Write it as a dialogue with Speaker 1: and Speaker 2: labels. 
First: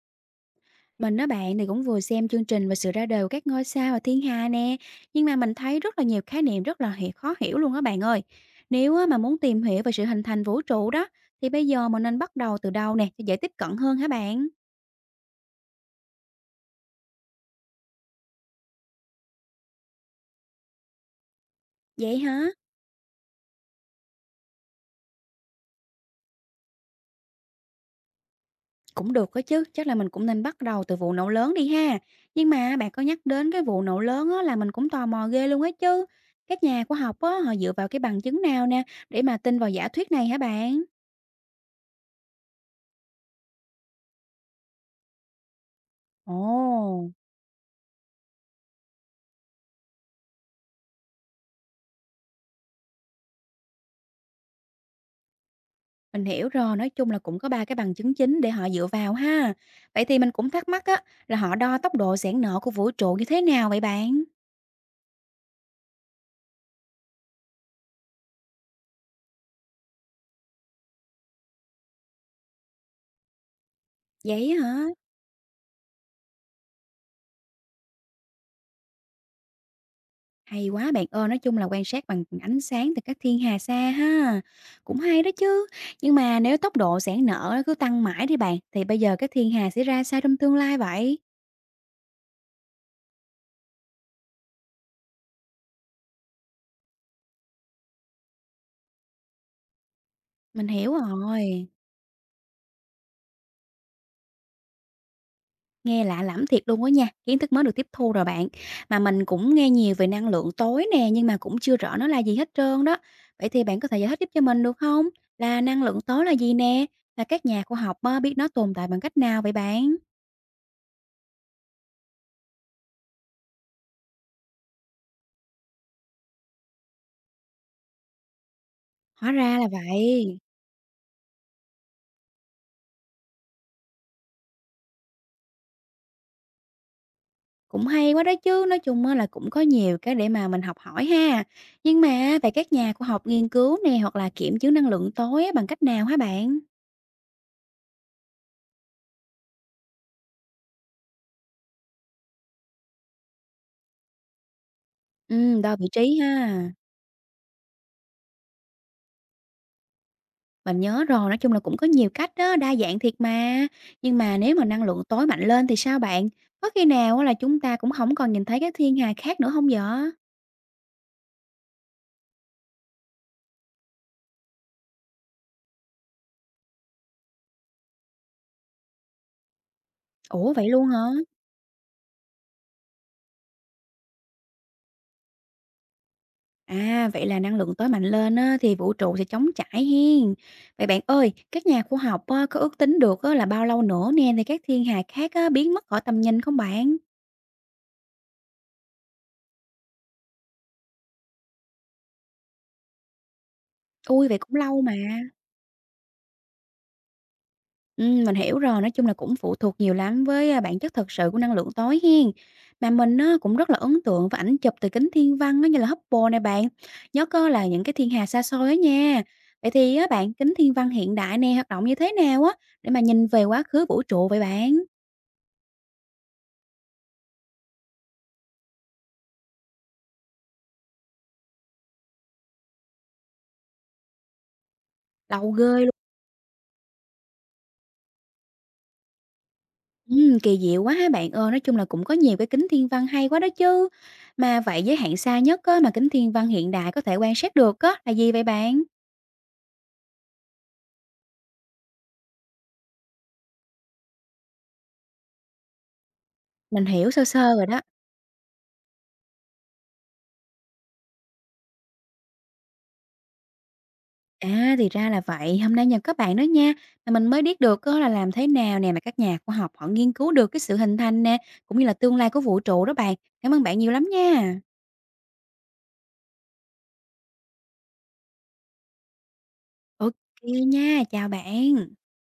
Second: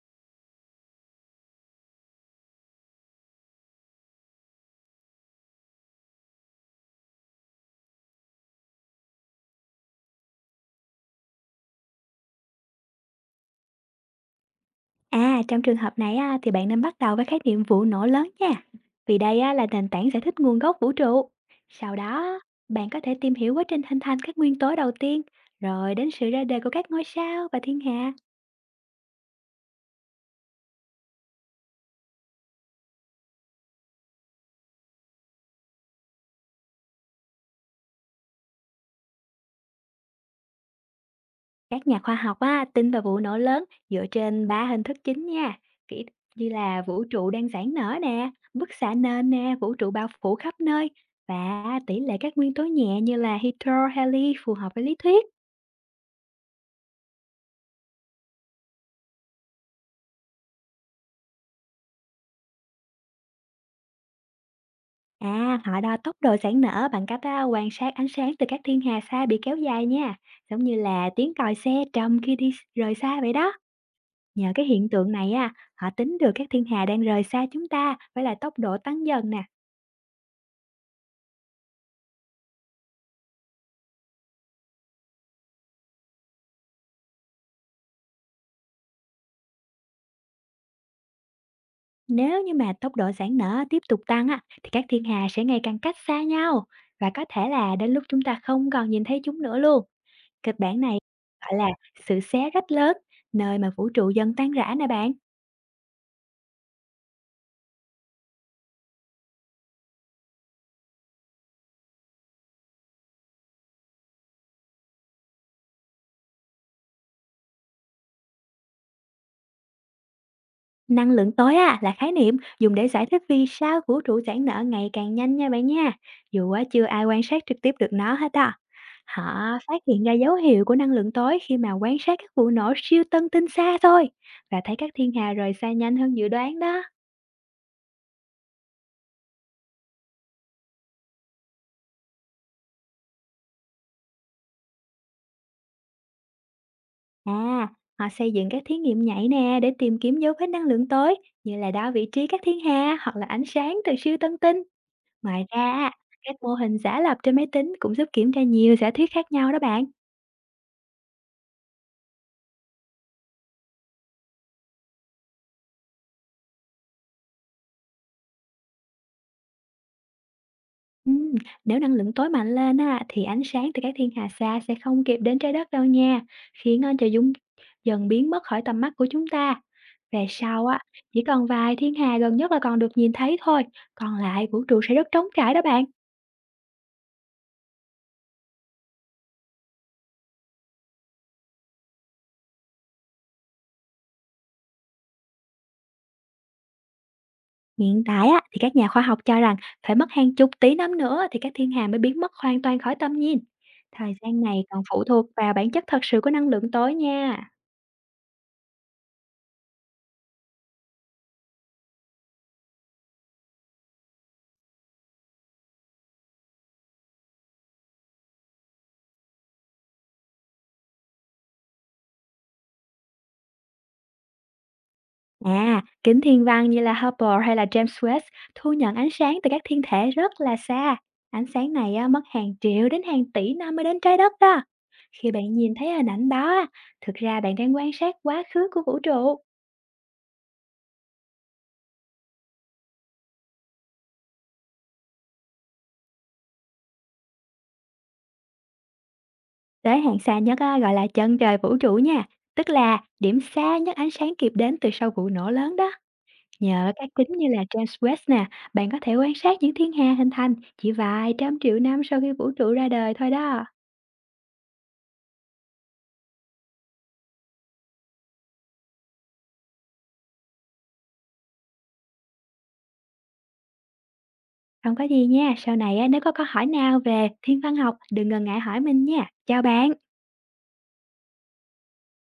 Speaker 1: Mình á bạn thì cũng vừa xem chương trình về sự ra đời của các ngôi sao và thiên hà nè, nhưng mà mình thấy rất là nhiều khái niệm khó hiểu luôn á bạn ơi. Nếu á mà muốn tìm hiểu về sự hình thành vũ trụ đó, thì bây giờ mình nên bắt đầu từ đâu nè, cho dễ tiếp cận hơn hả bạn?
Speaker 2: À, trong trường hợp này á, thì bạn nên bắt đầu với khái niệm vụ nổ lớn nha. Vì đây á, là nền tảng giải thích nguồn gốc vũ trụ. Sau
Speaker 1: Vậy
Speaker 2: đó,
Speaker 1: hả?
Speaker 2: bạn có thể tìm hiểu quá trình hình thành các nguyên tố đầu tiên, rồi đến sự ra đời của các ngôi sao và thiên hà.
Speaker 1: Cũng được đó chứ, chắc là mình cũng nên bắt đầu từ vụ nổ lớn đi ha. Nhưng mà bạn có nhắc đến cái vụ nổ lớn á là mình cũng tò mò ghê luôn á chứ. Các nhà khoa học á, họ dựa vào cái bằng chứng nào nè để mà tin vào giả thuyết này hả bạn?
Speaker 2: Các nhà khoa học á, tin vào vụ nổ lớn dựa trên ba hình thức chính nha. Kỹ như là vũ
Speaker 1: Ồ.
Speaker 2: trụ đang giãn nở nè, bức xạ nền nè, vũ trụ bao phủ khắp nơi và tỷ lệ các nguyên tố nhẹ như là hydro, heli phù hợp với lý thuyết.
Speaker 1: Mình hiểu rồi, nói chung là cũng có 3 cái bằng chứng chính để họ dựa vào ha. Vậy thì mình cũng thắc mắc á, là họ đo tốc độ giãn nở của vũ trụ như thế nào vậy bạn?
Speaker 2: À, họ đo tốc độ giãn nở bằng cách á, quan sát ánh sáng từ các thiên hà xa bị kéo dài nha, giống như là tiếng còi xe trầm khi đi rời xa vậy đó.
Speaker 1: Vậy
Speaker 2: Nhờ cái
Speaker 1: á hả?
Speaker 2: hiện tượng này á, họ tính được các thiên hà đang rời xa chúng ta với lại tốc độ tăng dần nè.
Speaker 1: Hay quá bạn ơi, nói chung là quan sát bằng ánh sáng từ các thiên hà xa ha. Cũng hay đó chứ. Nhưng mà nếu tốc độ giãn nở nó cứ tăng mãi đi bạn, thì bây giờ các thiên hà sẽ ra sao trong tương lai vậy?
Speaker 2: Nếu như mà tốc độ giãn nở tiếp tục tăng á, thì các thiên hà sẽ ngày càng cách xa nhau và có thể là đến lúc chúng ta không còn nhìn thấy chúng nữa luôn. Kịch
Speaker 1: Mình
Speaker 2: bản
Speaker 1: hiểu
Speaker 2: này gọi
Speaker 1: rồi.
Speaker 2: là sự xé rách lớn, nơi mà vũ trụ dần tan rã nè bạn.
Speaker 1: Nghe lạ lẫm thiệt luôn á nha, kiến thức mới được tiếp thu rồi bạn. Mà mình cũng nghe nhiều về năng lượng tối nè, nhưng mà cũng chưa rõ nó là gì hết trơn đó. Vậy thì bạn có thể giải thích giúp cho mình được không? Là năng lượng tối là gì nè? Và các nhà khoa học á, biết nó tồn tại bằng cách nào vậy bạn?
Speaker 2: Năng lượng tối á, là khái niệm dùng để giải thích vì sao vũ trụ giãn nở ngày càng nhanh nha bạn nha. Dù á, chưa ai quan sát trực tiếp được nó hết á.
Speaker 1: Hóa
Speaker 2: Họ
Speaker 1: ra là
Speaker 2: phát hiện ra dấu
Speaker 1: vậy.
Speaker 2: hiệu của năng lượng tối khi mà quan sát các vụ nổ siêu tân tinh xa thôi và thấy các thiên hà rời xa nhanh hơn dự đoán đó.
Speaker 1: Cũng hay quá đó chứ, nói chung á là cũng có nhiều cái để mà mình học hỏi ha. Nhưng mà về các nhà khoa học nghiên cứu nè hoặc là kiểm chứng năng lượng tối á, bằng cách nào hả bạn?
Speaker 2: À, họ xây dựng các thí nghiệm nhảy nè để tìm kiếm dấu vết năng lượng tối như là đo vị trí các thiên hà hoặc là ánh sáng từ siêu tân tinh. Ngoài
Speaker 1: Ừ,
Speaker 2: ra,
Speaker 1: đo vị
Speaker 2: á,
Speaker 1: trí
Speaker 2: các
Speaker 1: ha.
Speaker 2: mô hình giả lập trên máy tính cũng giúp kiểm tra nhiều giả thuyết khác nhau đó bạn.
Speaker 1: Mình nhớ rồi, nói chung là cũng có nhiều cách đó, đa dạng thiệt mà. Nhưng mà nếu mà năng lượng tối mạnh lên thì sao bạn? Có khi nào á là chúng ta cũng không còn nhìn thấy cái thiên hà khác nữa không vậy?
Speaker 2: Ừm, nếu năng lượng tối mạnh lên á, thì ánh sáng từ các thiên hà xa sẽ không kịp đến trái đất đâu nha, khiến trời dung dần biến mất khỏi tầm mắt của chúng ta. Về
Speaker 1: Ủa,
Speaker 2: sau
Speaker 1: vậy
Speaker 2: á,
Speaker 1: luôn hả?
Speaker 2: chỉ còn vài thiên hà gần nhất là còn được nhìn thấy thôi, còn lại vũ trụ sẽ rất trống trải đó bạn.
Speaker 1: À, vậy là năng lượng tối mạnh lên á thì vũ trụ sẽ chống chảy hen. Vậy bạn ơi, các nhà khoa học á có ước tính được á là bao lâu nữa nè thì các thiên hà khác á biến mất khỏi tầm nhìn không bạn?
Speaker 2: Hiện tại á, thì các nhà khoa học cho rằng phải mất hàng chục tỷ năm nữa thì các thiên hà mới biến mất hoàn toàn khỏi tầm nhìn. Thời
Speaker 1: Ui vậy
Speaker 2: gian
Speaker 1: cũng
Speaker 2: này
Speaker 1: lâu
Speaker 2: còn
Speaker 1: mà.
Speaker 2: phụ thuộc vào bản chất thật sự của năng lượng tối nha.
Speaker 1: Mình hiểu rồi, nói chung là cũng phụ thuộc nhiều lắm với, a, bản chất thật sự của năng lượng tối hen. Mà mình á, cũng rất là ấn tượng với ảnh chụp từ kính thiên văn á, như là Hubble này bạn, nhớ á là những cái thiên hà xa xôi á nha. Vậy thì á bạn, kính thiên văn hiện đại nè, hoạt động như thế nào á, để mà nhìn về quá khứ vũ trụ vậy bạn?
Speaker 2: À, kính thiên văn như là Hubble hay là James Webb thu nhận ánh sáng từ các thiên thể rất là xa. Ánh sáng này á, mất hàng triệu đến hàng tỷ năm mới đến trái đất đó. Khi
Speaker 1: Lâu
Speaker 2: bạn nhìn
Speaker 1: ghê luôn.
Speaker 2: thấy hình ảnh đó, á, thực ra bạn đang quan sát quá khứ của vũ trụ.
Speaker 1: Kỳ diệu quá ha bạn ơi, nói chung là cũng có nhiều cái kính thiên văn hay quá đó chứ. Mà vậy giới hạn xa nhất á, mà kính thiên văn hiện đại có thể quan sát được á, là gì vậy bạn?
Speaker 2: Tới hàng xa nhất á, gọi là chân trời vũ trụ nha, tức là điểm xa nhất ánh sáng kịp đến từ sau vụ nổ lớn đó.
Speaker 1: Mình
Speaker 2: Nhờ các
Speaker 1: hiểu sơ
Speaker 2: kính như
Speaker 1: sơ
Speaker 2: là
Speaker 1: rồi đó.
Speaker 2: James Webb nè, bạn có thể quan sát những thiên hà hình thành chỉ vài trăm triệu năm sau khi vũ trụ ra đời thôi đó.
Speaker 1: À, thì ra là vậy, hôm nay nhờ các bạn đó nha, mà mình mới biết được á là làm thế nào nè mà các nhà khoa học họ nghiên cứu được cái sự hình thành nè, cũng như là tương lai của vũ trụ đó bạn. Cảm ơn bạn nhiều lắm nha.
Speaker 2: Không có gì nha, sau này á, nếu có câu hỏi nào về thiên văn học, đừng ngần ngại hỏi mình nha. Chào bạn.
Speaker 1: Ok nha, chào bạn.